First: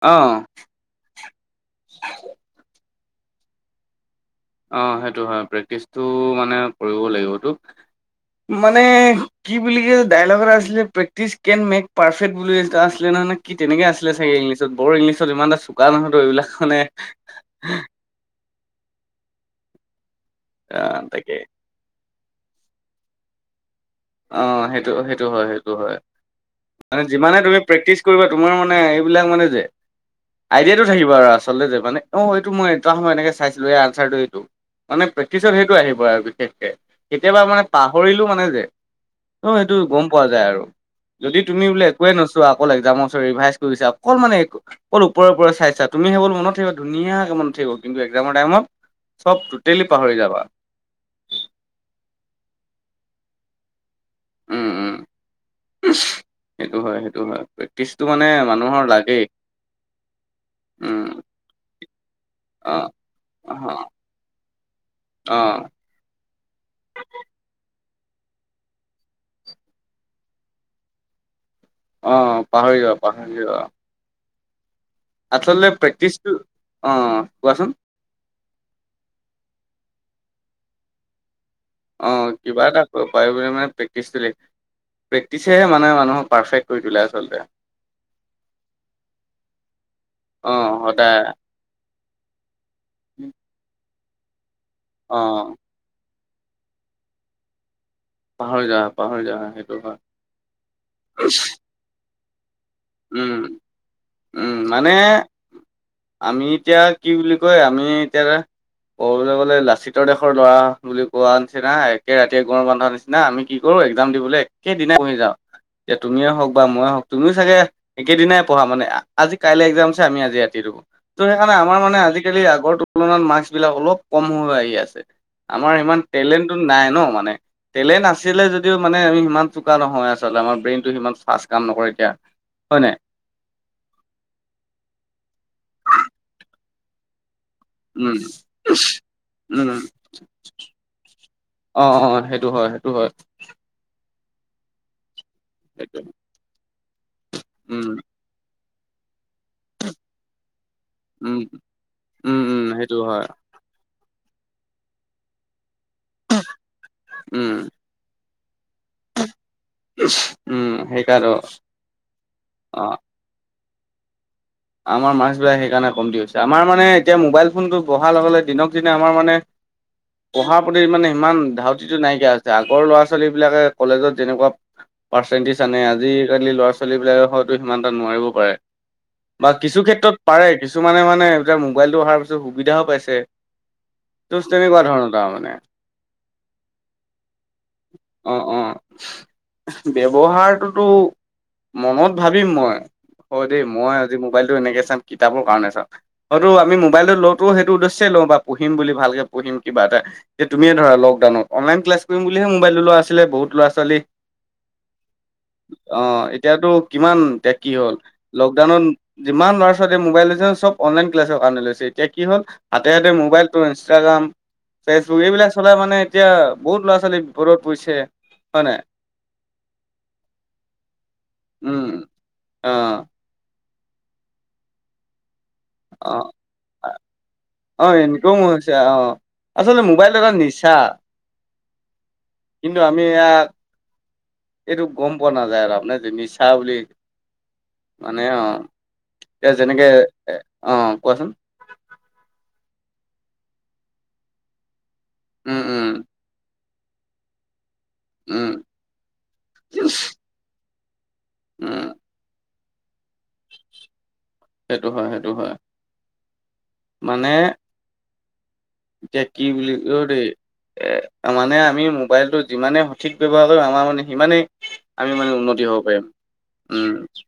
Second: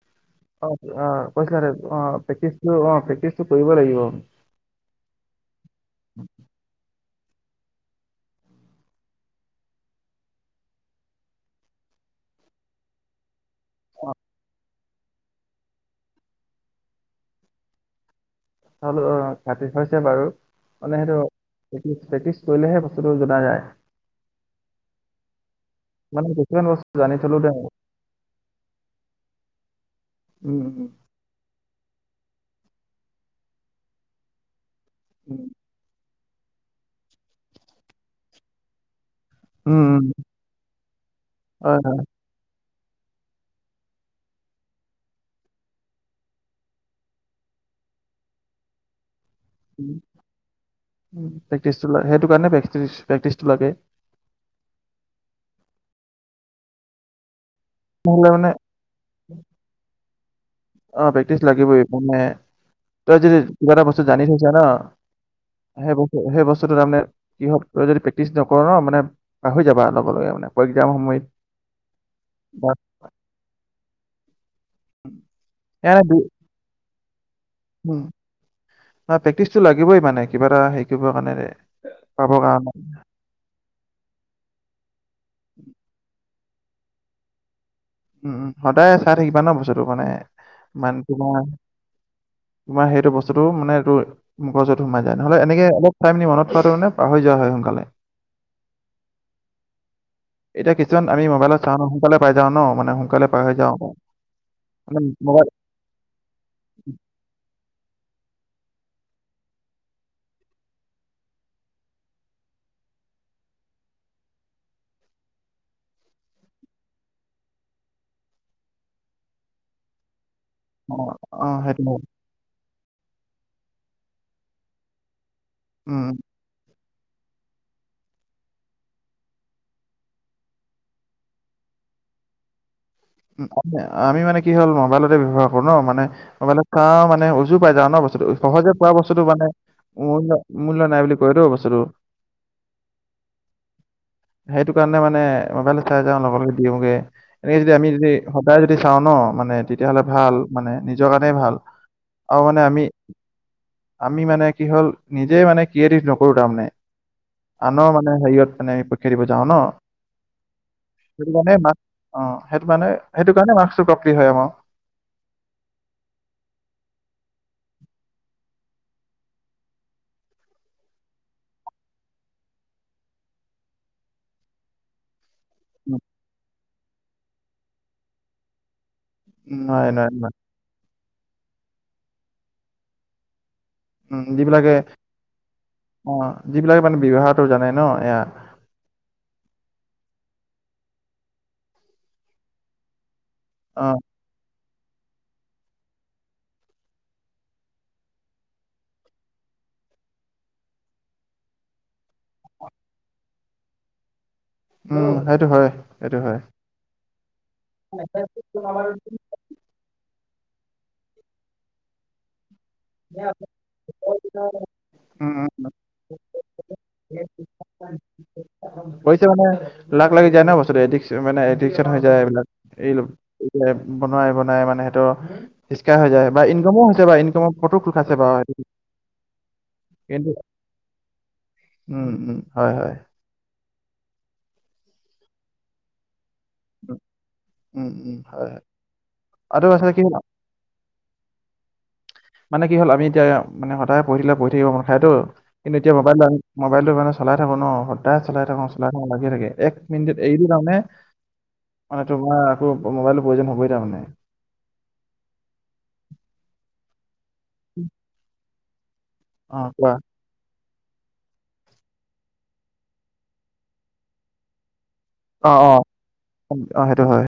অ অ অ কৈছিলা অ প্ৰেক্টিচটো অ প্ৰেক্টিচটো কৰিব লাগিব। অ সেইটো হয় প্ৰেক্টিচটো মানে কৰিব লাগিবতটো মানে কি বুলি কে যে ডাইলগ এটা আছিলে প্ৰেক্টিচ কেন মেক পাৰফেক্ট বুলি এটা আছিলে নহয়। কি তেনেকে আছিলে চাগে ইংলিছত বৰ ইংলিছত ইমান এটা চোকা নহয়তো এইবিলাক মানে চালো অ ঘাটি হৈছে বাৰু মানে অ', সেইটো তাকে প্ৰেক্টি প্ৰেক্টিছ কৰিলেহে বস্তুটো জনা যায়। অ সেইটো সেইটো হয় সেইটো হয়। মানে কিছুমান বস্তু মানে জানি থলো যিমানে দে তুমি প্ৰেক্টিচ কৰিবা তোমাৰ মানে এইবিলাক মানে যে উম উম আইডিয়াটো থাকিব আৰু আচলতে যে মানে অ এইটো মই এটা সময় এনেকে চাইছিলোঁ এই আনচাৰটো এইটো। মানে উম প্ৰেক্টিচত সেইটো আহিব আৰু বিশেষকে কেতিয়াবা মানে পাহৰিলোঁ মানে যে অ সেইটো উম গম উম, পোৱা যায় আৰু যদি তুমি হয় বোলে হয় একোৱে নছ তৱা অকল এক্সাম ৰিভাইজ কৰিছা অকল মানে একো অকল ওপৰে ওপৰে চাইছা তুমি সেইবল মনত থাকিব ধুনীয়াকে মনত থাকিব কিন্তু এক্সামৰ টাইমত চব টোটেলি পাহৰি যাবা। উ প্ৰেকটিচটো সেইটো কাৰণে প্ৰেকটিচটো লাগে উম উম সেইটো হয় সেইটো হয়। টিছটো মানে মানুহৰ লাগেই। অ উম প্ৰেক্টিচ লাগিবই মানে অ তই যদি অ কিবা এটা বস্তু জানি থৈছ ন। অ সেই বস্তু সেই বস্তুটো তাৰমানে কি হয় তই যদি প্ৰেক্টিচ নকৰ ন মানে পাহৰি যাবা লগে লগে মানে আকৌ এক্সাম সময়ত অ বা পাহৰি যোৱা পাহৰি যোৱা। আচলতে প্ৰেক্টিচটো অ কোৱাচোন? উ প্ৰেক্টিচটো লাগিবই মানে কিবা এটা হেৰি কৰিব কাৰণে। অ পাবৰ কিবা কাৰণে এটা ক পাৰি গ'লে মানে প্ৰেক্টিচটো প্ৰেক্টিচেহে মানে মানুহক পাৰফেক্ট কৰি তোলে আচলতে। উম সদায় চাই থাকিবা ন বস্তুটো মানে অ ইমান কি সদায় তোমাৰ সেইটো বস্তুটো মানে এইটো মগজুত সোমাই যায় নহ'লে অ এনেকে অলপ চাই মিনি মনত থোৱাতো নে পাহৰি যোৱা হয় সোনকালে। পাহৰি যাওঁ পাহৰি যাওঁ সেইটো হয় এতিয়া কিছুমান আমি মোবাইলত চাওঁ ন সোনকালে পাই যাওঁ ন মানে সোনকালে উম পাহৰি যাওঁ উম মানে উম মোবাইল আমি এতিয়া কি বুলি কয় আমি এতিয়া ক'বলৈ গ'লে লাচিতৰ দেশৰ ল'ৰা বুলি কোৱা নিচিনা একে ৰাতিয়ে গঁড় বান্ধা নিচি না আমি কি কৰোঁ একজাম দিবলে একেদিনা পঢ়ি যাওঁ এতিয়া তুমিয়ে হওঁক বা ময়ে হওঁক তুমিও চাগে একেদিনাই পঢ়া মানে আজি কাইলে এক্সাম আছে আমি আজি ৰাতিটো পঢ়ো অ অ সেটো আজিকালি আগৰ তুলনাত মাৰ্ক্স বিলাক অলপ কম হৈ হৈ আহি আছে। আমাৰ সিমান উম টেলেণ্ট নাই ন মানে। টেলেণ্ট আছিলে যদিও মানে আমি সিমান চোকা নহয় আচলতে। আমাৰ ব্ৰেইনটো সিমান ফাৰ্ষ্ট কাম নকৰে কিয়া। হয় নাই? আমি মানে কি হ'ল মোবাইলতে ব্যৱহাৰ কৰো ন মানে মোবাইলত চা মানে উজু পাই যাও ন উম, বস্তুটো। সহজে পোৱা বস্তুটো মানে উম, মূল্ মূল্য নাই বুলি কয়তো বস্তুটো। টো হয়। সেইটো কাৰণে মানে মোবাইল সেইটো চাই যাওঁ লগে লগে দিয়োগে। এই যদি উম, আমি সেই সদায় যদি চাওঁ ন মানে তেতিয়াহ'লে ভাল, মানে নিজৰ কাণেই উম, ভাল। উম, আও মানে উম, আমি সেইটো হয়, আমি মানে কি হল নিজেই মানে ক্ৰিয়েটিভ জক কৰো তাৰ মানে। উম, আনৰ মানে হেয়িয়ত মানে আমি প ৰীক্ষা দিব যাওঁ ন। উম, সেইকাৰণে সেটো কাণে মাৰ্ক্স অ সেট অ', সেটো কাৰণে মাৰ্ক্সটো কমটি হয় আক'। আমাৰ মাৰ্ক্সবিলাক সেইকাৰণে কমটি হৈছে। আমাৰ মানে এতিয়া মোবাইল ফোনটো বঢ়া লগে লগে দিনক দিনে আমাৰ মানে পঢ়া প্ৰতি মানে ইমান ধাউতিটো নাইকিয়া হৈছে। আগৰ ল'ৰা ছোৱালী বিলাকে কলেজত যেনেকুৱা পাৰ্চেণ্টিজ আনে। উম, আজিকালি ল'ৰা ছোৱালীবিলাকে হয়তো সিমানটা নোৱাৰিবও পাৰে। বা কিছু নোৱাৰে নোৱাৰে ক্ষেত্ৰত নোৱাৰে পাৰে কিছুমানে মানে এতিয়া মোবাইলটো অহাৰ পিছত সুবিধাও পাইছে। উম ত' যিবিলাকে তেনেকুৱা ধৰণৰ তাৰ মানে, অ যিবিলাকে মানে ব্যৱহাৰটো জানে ন এয়া। অ', অ', ব্যৱহাৰটোতো মনত ভাবিম মই হয় দেই, অ মই আজি মোবাইলটো এনেকে চাম, কিতাপ কাৰণে চাম। হয়টো আমি মোবাইলটো লওতো সেইটো উদ্দেশ্যই লওঁ বা পঢ়িম বুলি ভালকে পঢ়িম কিবা এটা। এ তুমিয়ে ধৰা লকডাউনত অনলাইন ক্লাছ কৰিম বুলিহে মোবাইলটো লোৱা আছিলে বহুত লৰা ছোৱালী। উম সেইটো হয় অ সেইটো হয় এতিয়াতো কিমান এতিয়া কি হ'ল। লকডাউনত যিমান ল'ৰা ছোৱালীয়ে মোবাইল লৈছে চব অনলাইন ক্লাছৰ কাৰণে লৈছে। এতিয়া কি হ'ল? হাতে হাতে মোবাইলটো, ইনষ্টাগ্ৰাম, ফেচবুক উম এইবিলাক উম চলাই মানে এতিয়া বহুত ল'ৰা ছোৱালী বিপদত পৰিছে। হয় নাই হৈছে মানে। লাগ লাগি যায় ন বস্তুটো এডিকচ মানে এডিকচন উম হৈ যায় এইবিলাক। অ এইলো ইতিয়া বনোৱাই বনাই মানে সেটো সিস্কাই‌ হৈ যায় বা ইনকামো হৈছে বা ইনকামৰ পথো খোল খাইছে বাৰু। ওঁ সেইটো হৈছে অ। আচলতে মোবাইলটো কিন্তু এটা নিচা। উম! উম! হয় হয়। এয়াত এইটো গম পোৱা নাযায় তাৰমানে যি নিচ চা বুলি উম উম উম মানে অ হয় হয় এতিয়া আৰু যেনেকে আচলতে কি হ'ল এ অ অ কোৱাচোন। মানে কি হ'ল আমি এতিয়া মানে সদায় পঢ়িলে পঢ়ি থাকিব মন খায়তো। উম কিন্তু উম এতিয়া মোবাইলটো আমি মোবাইলটো মানে চলাই থাকো ন, সদায় চলাই উম থাকোং, চলাই থাকোং লাগিয়ে থাকে। এক মিনিটিত এইলো তামানে উম মানে তোমাৰ আকৌ মোবাইলটো প্ৰয়োজন হবই তামানে। সেইটো হয় সেইটো হয়। মানে উমহ। এতিয়া কি বুলি ও দেই এ মানে আমি মোবাইলটো যিমানেই সঠিক ব্যৱহাৰ কয়িম আমাৰ মানে সিমানেই আমি মানে অ উন্নতি অ হ'ব পাইম অ উম। সেইটো হয়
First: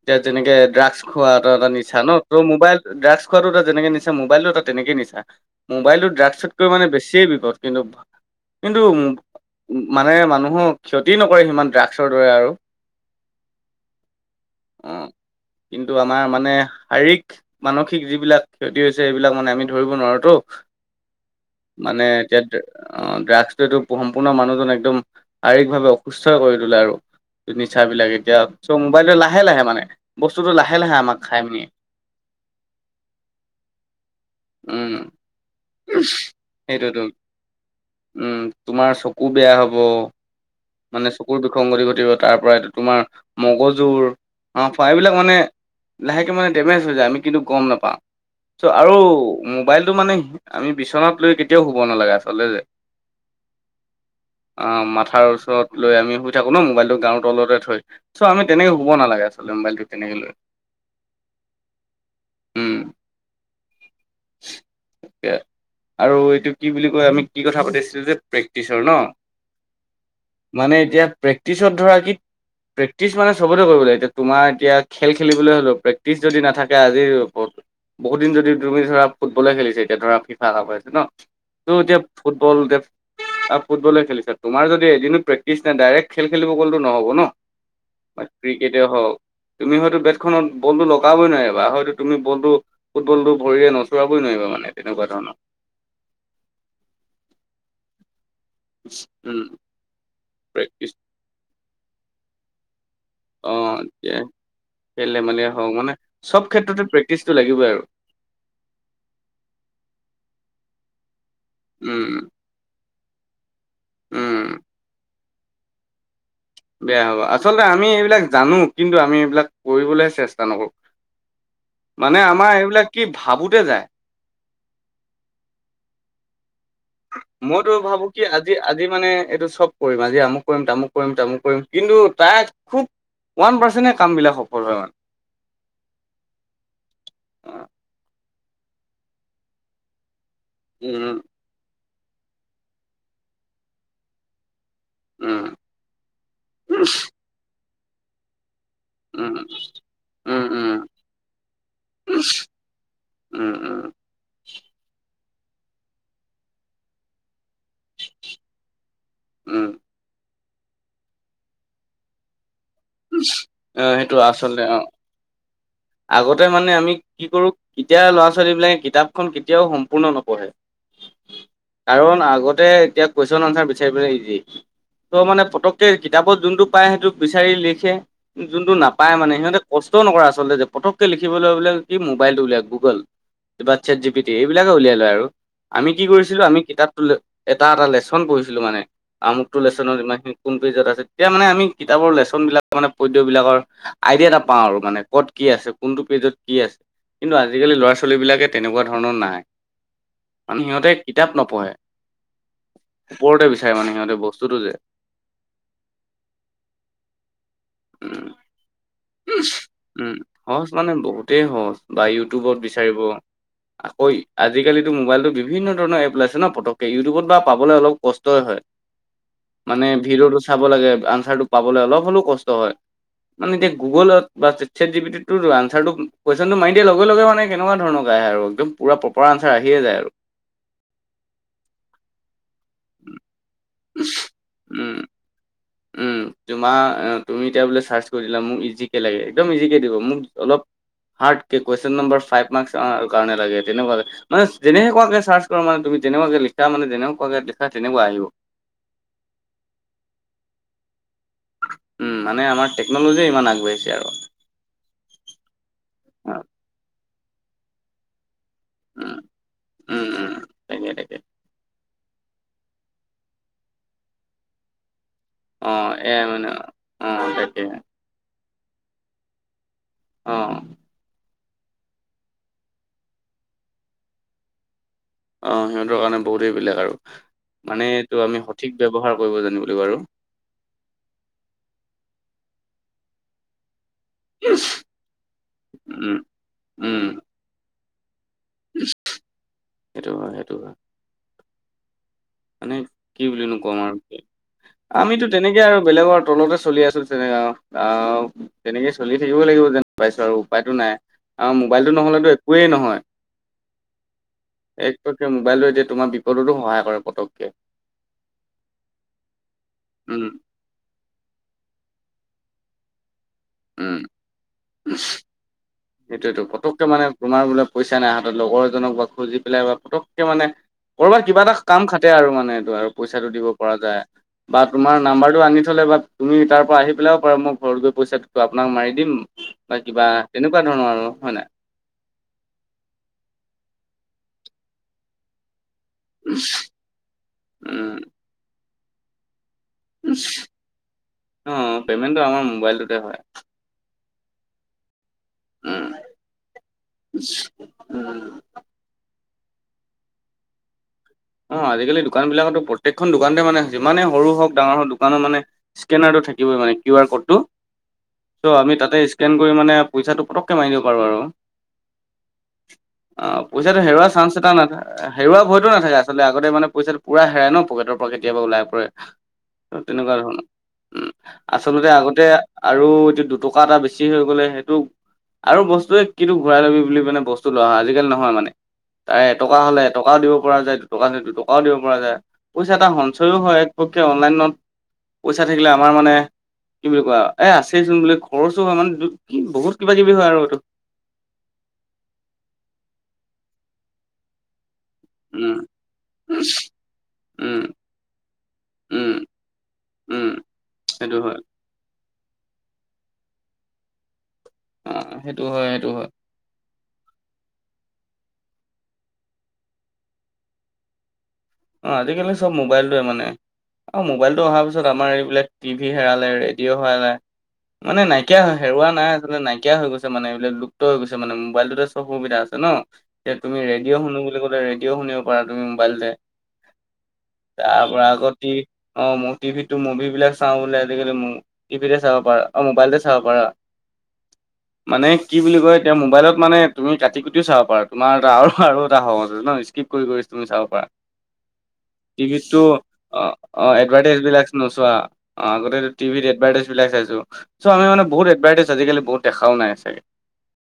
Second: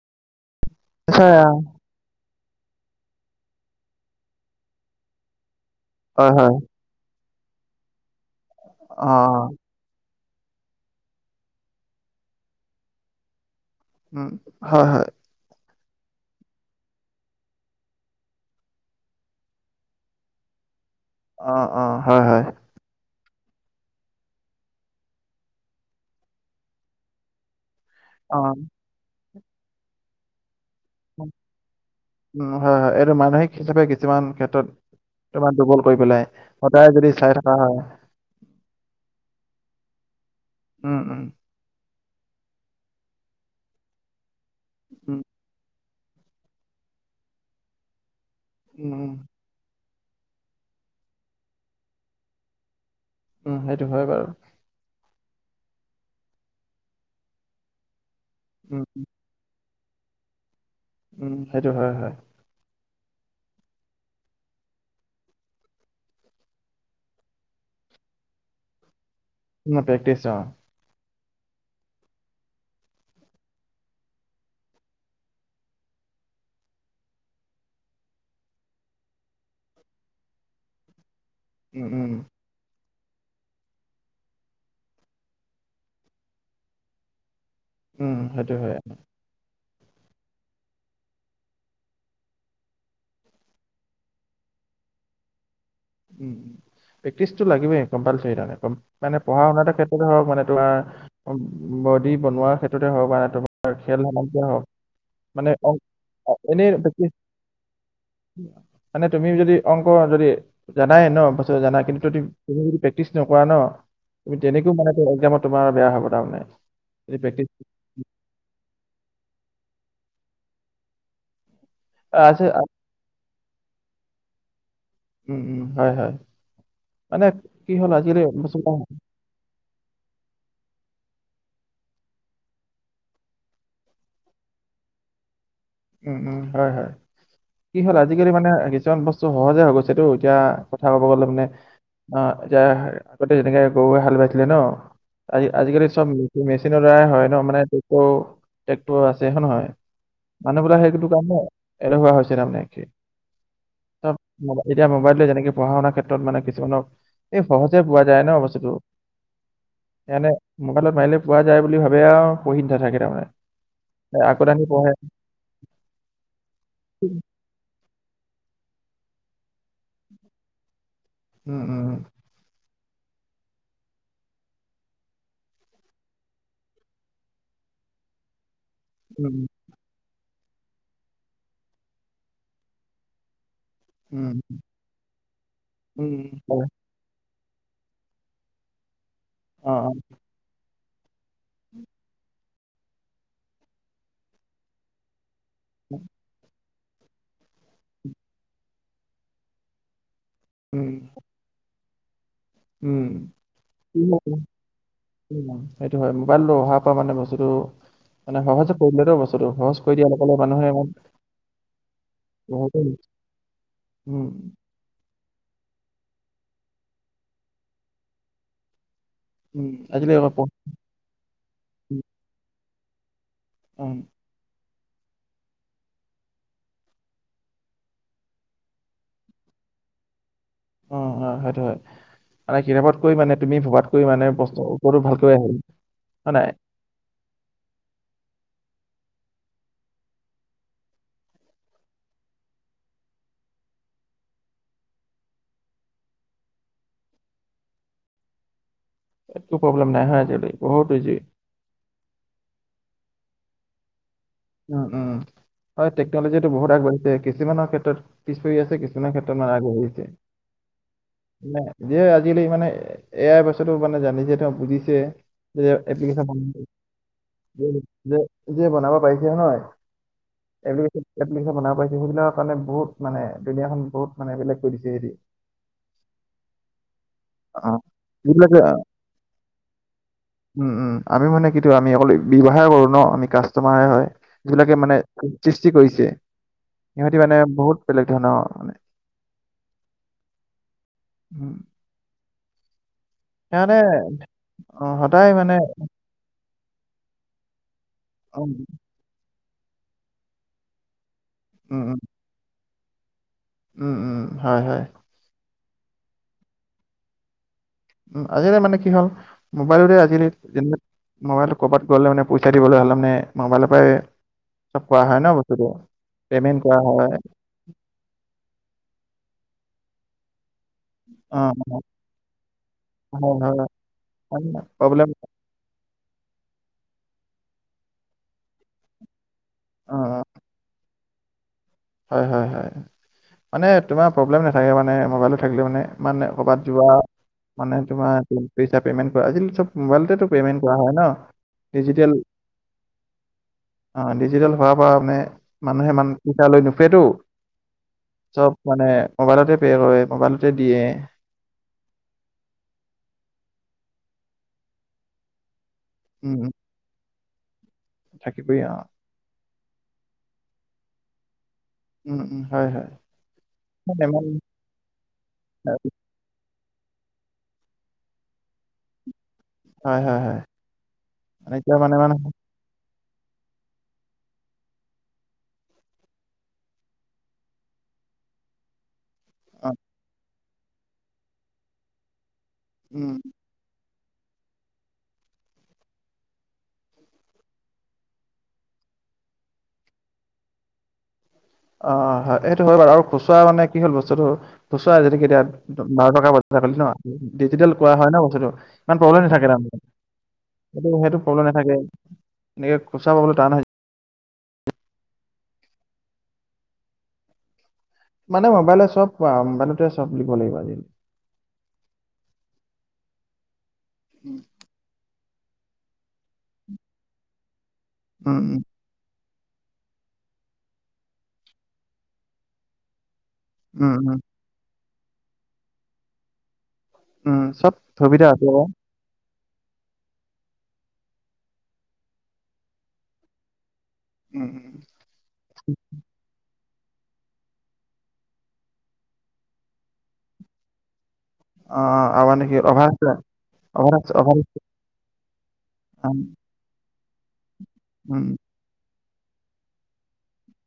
এতিয়া যেনেকে ড্ৰাগছ খোৱা নিশ্চয় এটা এটা নিচা। নিছা ন তো মোবাইল ড্ৰাগছ খোৱাটো এটা যেনেকে নিচা, মোবাইলটো এটা তেনেকে নিচা। মোবাইলটো হয় হয় ড্ৰাগছতকৈ মানে বেছিয়ে বিপদ। কিন্তু-কিন্তু অ অ মানে মানুহক ক্ষতি নকৰে সিমান ড্ৰাগছৰ দৰে আৰু। উম, হয় অ হয়, কিন্তু আমাৰ মানে, শাৰীৰিক মানসিক যিবিলাক ক্ষতি হৈছে সেইবিলাক মানে আমি ধৰিব নোৱাৰোতো। অ', অ', মানে হয়, এতিয়া হয়। [unintelligible] আহ ড্ৰাগছটোৱেটো সম্পূৰ্ণ মানুহজন একদম, শাৰীৰিকভাৱে অসুস্থই কৰি তোলে আৰু। নিচাবিলাক অ এতিয়া চো' মোবাইলো লাহে লাহে মানে। বস্তুটো লাহে লাহে আমা [unintelligible] উম, হয় হয়, এইটো মানসিক হিচাপে কিছুমান, ক্ষেত্ৰত। উম তোমাৰ দুৰ্বল কৰি পেলাই, সদায় সেইটোতো যদি চাই থকা হয়। উম, তোমাৰ চকু বেয়া হ'ব। উম, মানে উম, চকুৰ বিসংগতি ঘটিব তাৰ পৰা এইটো তোমাৰ, মগজুৰ। অ', [unintelligible] বিলাক উম, মানে, লাহেকে মানে ডেমেজ হৈ যায় আমি কিন্তু গম নাপাওঁ। চ' উম, আৰু, উম, মোবাইলটো মানে আমি বিচনাত লৈ কেতিয়াও শুব নালাগে আচলতে উম, সেইটো হয় বাৰু। আহ, মাথাৰ ওচৰত লৈ আমি শুই থাকো ন' মোবাইলটো গাৰুৰ তলতে থৈ। চ' আমি তেনেকে উম, শুব নালাগে আচলতে মোবাইলটো তেনেকে লৈ। উম, সেইটো হয় হয়। উম, [unintelligible] আৰু এইটো কি বুলি কয় আমি কি কথা পাতিছিলো যে, প্ৰেক্টিচৰ ন'? উম, প্ৰেকটিছৰ। মানে এতিয়া প্ৰেক্টিচত ধৰা কি প্ৰেক্টিচ মানে চবতে কৰিব লাগে এতিয়া তোমাৰ এতিয়া খেল খেলিবলৈ হ'লো প্ৰেক্টিচ যদি নাথাকে আজিৰ বহুত দিন যদি তুমি ধৰা ফুটবলে খেলিছা এতিয়া ধৰা ফিফা কাপ হৈ আছে ন' ত' উম, এতিয়া উম, ফুট [unintelligible] আৰু ফুটবলে খেলিছা, তোমাৰ যদি এদিনো প্ৰেক্টিচ নাই ডাইৰেক্ট খেল খেলিব গ'লেতো নহ'ব ন'? উম, বা সেইটো হয়। ক্ৰিকেটে হওক। তুমি হয়তো বেটখনত বলটো লগাবই নোৱাৰিবা হয়তো তুমি বলটো ফুটবলটো ভৰিৰে ন [unintelligible] নোৱাৰিবা মানে তেনেকুৱা ধৰণৰ। উম, প্ৰেক্টিচটো লাগিবই কম্পালচৰি তাতে। মানে উম পঢ়াশুনাৰে ক্ষেত্ৰতে হওক মানে তোমাৰ, প্ৰেক্টিচ বডি বনোৱাৰ ক্ষেত্ৰতে হওক বা অ খেল এতিয়া সমন্বিয়ে হওক, খেল ধেমালিয়ে মানে হওক চব এনেই ক্ষেত্ৰতে প্ৰেকটিছ প্ৰেক্টিচটো লাগিবই আৰু মানে তুমি যদি অংক যদি, জানাই ন' পাছত জানা কিন্তু উম তুমি যদি প্ৰেক্টিচ নকৰা ন', তুমি উম তেনেকেও মানে একজামত তোমাৰ বেয়া হ'ব তাৰমানে। বেয়া হ'ব যদি প্ৰেক্টিচ আচলতে আমি এইবিলাক জানো, কিন্তু আমি এইবিলাক কৰিবলৈহে চেষ্টা নকৰোঁ। মানে আছে আমাৰ এইবিলাক কি ভাবোতে যায়। উম, উম, হয়, হয়, মানে মইতো হ'ল ভাবো আজিকালি কি বস্তুবিলাক আজি-আজি মানে, এইটো চব কৰিম আজি আমুক কৰিম তামুক কৰিম তামুক কৰিম, কিন্তু তাই খুব ওৱান পাৰ্চণ্টেহে কাম বিলাক সফল হয় মানে। উম, উম, হয়, হয় কি হ'ল আজিকালি মানে কিছুমান বস্তু সহজে হৈ গৈছেতো, এতিয়া কথা ক'ব উম গলে মানে, অ, [unintelligible] গৰুৱে হাল বাইছিলে ন'। উম আজি আজিকালি চব, মেচিনৰ দ্বাৰাই হয় ন' মানে ট্ৰেক্ট, ট্ৰেক্টৰ আছে উম উম হয় নে নহয়। উম মানুহবিলাক সেইতোটো কাৰণেই, এলেহুৱা হৈছে তাৰমানে কি উম উম [unintelligible] এতিয়া মোবাইল যেনেকে পঢ়াশুনাৰ ক্ষেত্ৰত মানে কিছুমানক এই সহজে পোৱা যায় ন' বস্তুটো, উম সেকাৰণে মোবাইলত মাৰিলে পোৱা যায় বুলি ভাবে আৰু, পহি নাথাকে। তাৰমানে আহ সেইটো আচলতে আগৰদানি অ, পঢ়ে আগতে মানে আমি কি কৰো এতিয়া ল'ৰা ছোৱালীবিলাকে কিতাপখন কেতিয়াও সম্পূৰ্ণ নপঢ়ে। উম উম কাৰণ আগতে এতিয়া কুৱেশ্যন আনচাৰ বিচাৰি পেলাই ইজি, ত' মানে পতককে কিতাপত যোনটো পায় সেইটো বিচাৰি লিখ খে যোনটো নাপায় মানে উম সিহঁতে কষ্টও নকৰা আচলতে যে পতককে লিখিবলৈ বোলে কি মোবাইলটো উলিওৱা গুগল কিবা চেট জি পি টি উম এইবিলাকে উলিয়াই লয় আৰু আমি কি উম, কৰিছিলো, আমি হয়। কিতাপ তোলে, এটা এটা লেচন পঢ়িছিলো মানে আমুকটো অ অ লেচনৰ ইমানখিন কোন পেজত আছে এতিয়া মানে আমি কিতাপৰ লেচনবিলাক মানে পদ্যবিলাকৰ আইডিয়া এটা পাওঁ আৰু মানে ক'ত কি আছে? কোনটো উম পেজত কি আছে? কিন্তু আজিকালি ল'ৰা - ছোৱালীবিলাকে তেনেকুৱা ধৰণৰ নাই। মানে সিহঁতে কিতাপ নপঢ়ে। উম ওপৰতে বিচাৰে মানে সিহঁতে উম, বস্তুটো যে। সেইটো হয় মোবাইলটো অহাৰ পৰা মানে বস্তুটো উম মানে সহজে কৰি দিলেতো বস্তুটো, সহজ কৰি দিয়া উম লগে লগে মানুহে ইমান টোবত বহুতে বিচাৰিব আকৌ উম আজি কালিতো মোবাইলটো বি বিভিন্ন ধৰণৰ এপ ওলাইছে ন পতককে, ইউটিউবত বা পাবলৈ অলপ কষ্টই হয়। উম মানে আজিকালি অ অ ভিডিঅ'টো চাব লাগে আনচাৰটো পাবলৈ অলপ হ'লেও কষ্ট হয় মানে এতিয়া গুগলত বা ছেট ছেট জি পি টিততো আনচাৰটো কুৱেচনটো মাৰি দিয়াৰ লগে লগে মানে কেনেকোৱা ধৰণৰকে আহে আৰু একদম পোৰা প্ৰপাৰ আনচাৰ আহিয়ে যায় আৰু। অ হয় সেইটো হয় মানে কিতাপত কৈ মানে তুমি ভবাতকৈ মানে প্ৰশ্ন উত্তৰটো উম, ভালকৈ আহে। উম তোমাৰ উ তুমি এতিয়া বোলে চাৰ্চ কৰি দিলা মোক ইজিকে লাগে, একদম ইজিকে দিব মোক অলপ হাৰ্টকে কুৱেশন নম্বৰ ফাইভ মাৰ্ক্স কাৰণে লাগে তেনেকোৱাকে মানে যেনেকোৱাকে চাৰ্চ কৰা মানে তুমি তেনেকোৱাকে লিখা মানে যেনেকোৱাকে লিখা তেনেকোৱা আহিব। একো প্ৰব্লেম নাই হয় আজিকালি বহুত বিজি। উম মানে আমাৰ টেকন'লজিয়ে ইমান আগবাঢ়িছে আৰু। উম উম হয় উম, টেকনলজিটো বহুত আগবাঢ়িছে কিছুমানৰ ক্ষেত্ৰত পিছ পৰি আছে কিছুমান উম, ক্ষেত্ৰত মানে আগবাঢ়িছে, উম, উম, তাকে তাকে। নে যে আজিকালি মানে এ য়াই বস্তুটো জানিছে, তেওঁ বুজিছে যে অ', এয়াই এপ্লিকেশ্বনখন মানে অ', তাকে হেল্ল! যে যিয়ে বনাব পাৰিছে নহয় অ', এনেই বনাব পাইছে সেইবিলাক কাৰণে বহুত মানে দুনীয়াখন বহুত মানে বেলেগ কৰি দিছে সেহতি। অ সিহঁতৰ কাৰণে বহুতেই বেলেগ আৰু অ মানে এইটো আমি যিবিলাকে সঠিক ব্যৱহাৰ কৰিব জানিব লাগিব আৰু। উম উম আমি মানে কিতো আমি অকল ব্যৱহাৰ কৰো ন আমি কাষ্টমাৰহে হয়। যিবিলাকে মানে সৃষ্টি কৰিছে, উম, উম, সিহঁতি মানে বহুত বেলেগ ধৰণৰ। সেইটো হয় সেইটো হয়। উম। মানে কি বুলিনো সিহঁতে কম আৰু অ', আমিতো সদায় মানে তেনেকে আৰু বেলেগৰ তলতে চলি আছো। তেনে অহ উম, তেনেকে চলি থাকিব লাগিব যেন পাইছো আৰু উপায়তো নাই। আৰু উম, মোবাইলটো উম, নহলেতো একোৱেই নহয়। উম উম হয় হয়। পতককে মোবাইলটো এতিয়া তোমাৰ বিপদতো সহায় কৰে পতককে। উম আজিকালি মানে কি হ'ল মোবাইলতে উম, আজিকালি মোবাইলটো কৰবাত গ'লে মানে পইচা দিবলৈ হ'লে মানে মোবাইলৰ উম। পৰাই চব কৰা হয় ন বস্তুটো, পেমেণ্ট কৰা হয়। আ বোলে পইচা নাই হাতত, লগৰজনক বা খুজি পেলাই বা পতককে মানে কৰবাত কিবা এটা অ', অ', কাম খাতে আৰু মানে এইটো আৰু পইচাটো হয়, দিব হয়। পৰা যায়। বা তোমাৰ প্ৰব্লেম নাম্বাৰটো আনি থলে বা তুমি তাৰ পৰা আহি পেলাইও পাৰা মই ঘৰত গৈ পইচাটো আপোনাক মাৰি দিম বা অ', কিবা অ', তেনে ধৰণ আৰু হয় নাই। হয় হয় হয় মানে তোমাৰ প্ৰব্লেম নাথাকে মানে মোবাইলটো থাকিলে মানে। মানে কৰ'বাত যোৱা মানে উম। তোমাৰ পইচা পেমেন্ট কৰা আজি কালি চব মোবাইলতেতো পে'মেণ্ট কৰা হয় ন অ ডিজিটেল পেমেন্টটো আমাৰ মোবাইলটোতে হয় অ' ডিজিটেল হোৱাৰ পৰা মানে উম। মানুহে মানুহৰ পইছা লৈ নুফুৰেতো। চব মানে মোবাইলতে পে হয় মোবাইলতে দিয়ে। অ', আজিকালি দোকান বিলাকতো প্ৰত্যেকখন দোকানতে মানে যিমানে সৰু হওক ডাঙৰ হওক দোকানত মানে স্কেনাৰটো উম, উম, থাকিবই মানে কিউ আৰ ক'ডটো থাকি চ' কৰি আমি অ', তাতে স্কেন কৰি মানে পইচাটো পটকে মাৰি দিব পাৰো আৰু। উম, উম, হয়, হয়। অ', পইচাটো মানে হেৰুৱা ইমান চান্স এটা নাথাকে হেৰুৱা ভয়তো নাথাকে। আচলতে আগতে মানে পইচাটো পুৰা হেৰাই ন পকেটৰ পৰা কেতিয়াবা ওলাই পৰে। হয়, তেনেকুৱা হয়, হয়, ধৰণৰ উম মানে এতিয়া আচলতে মানে মানে আগতে আৰু এতিয়া দুটকা এটা বেছি হৈ গলে সেইটো আৰু বস্তুৱে কিটো ঘূৰাই ল'বি বুলি মানে বস্তু লোৱা হয় আজিকালি নহয় মানে। তাৰে এটকা অ', হ'লে এটকাও দিব পৰা যায় দুটকা হলে দুটকাও দিব পৰা যায় পইছা এটা উম, [unintelligible] হয়। পুটোকে অনলাইনত পইচা থাকিলে আমাৰ মানে কি বুলি কোৱা এ' আছেইচোন বোলে খৰচো হয় মানে কি বহুত কিবা কিবি হয় আৰু এইটো অ' হয় সেইটো হয় বাৰু আৰু খুচুৰা মানে কি হ'ল বস্তুটো খুচুৰা যেনেকে এতিয়া উম, বাৰ টকা বজাৰ কৰিলি ন উম, ডিজিটেল কৰা হয় ন বস্তুতো ইমান উম, প্ৰব্লেম নাথাকে তাৰমানে। উম, সেইটো, সেইটো প্ৰব্লেম নাথাকে এনেকে খুচৰা পাবলৈ টান অ' সেইটো হয় সেইটো হয়। মানে মোবাইলে চব পোৱা মবাইলতে চব বুলি কব লাগিব আজি। অ', আজিকালি চব মোবাইলটোৱে মানে অ' উম, মোবাইলটো অহাৰ পিছত আমাৰ এইবিলাক টিভি হেৰালে ৰেডিঅ' হেৰালে মানে উম, নাইকিয়া হয় হেৰুৱা নাই। নাইকিয়া হৈ গৈছে মানে এইবিলাক লুপ্ত হৈ গৈছে মানে মোবাইলটোতে চব সুবিধা আছে ন। এতিয়া তুমি উম, ৰেডিঅ' শুনু উম, বুলি কলে ৰেডিঅ' শুনিব পাৰা তুমি মোবাইলতে। উম, চব তাৰ পৰা সুবিধা আকৌ আছে বাৰু। টিভি অ' টিভিতো মুভি বিলাক চাওঁ বোলে আজিকালি টিভিতে চাব পাৰা অ' মোবাইলতে চাব পাৰা। উম, উম। মানে কি বুলি কয় এতিয়া মোবাইলত মানে তুমি কাটি কুটিও চাব পাৰা তোমাৰ এটা আৰু আৰু এটা সহজ হয় ন স্কিপ কৰি কৰি তুমি চাব পাৰা। অ', অ', আৰু মানে কি তোমিতো অভাৰ অ', অ' অভাৰ এডভাৰটাইজ অভাৰ বিলাক নোচোৱা। অ' আগতেটো টিভিত এডভাৰটাইজ বিলাক চাইছো চ' আমি মানে বহুত এডভাৰটাইজ আজিকালি বহুত দেখাও নাই চাগে।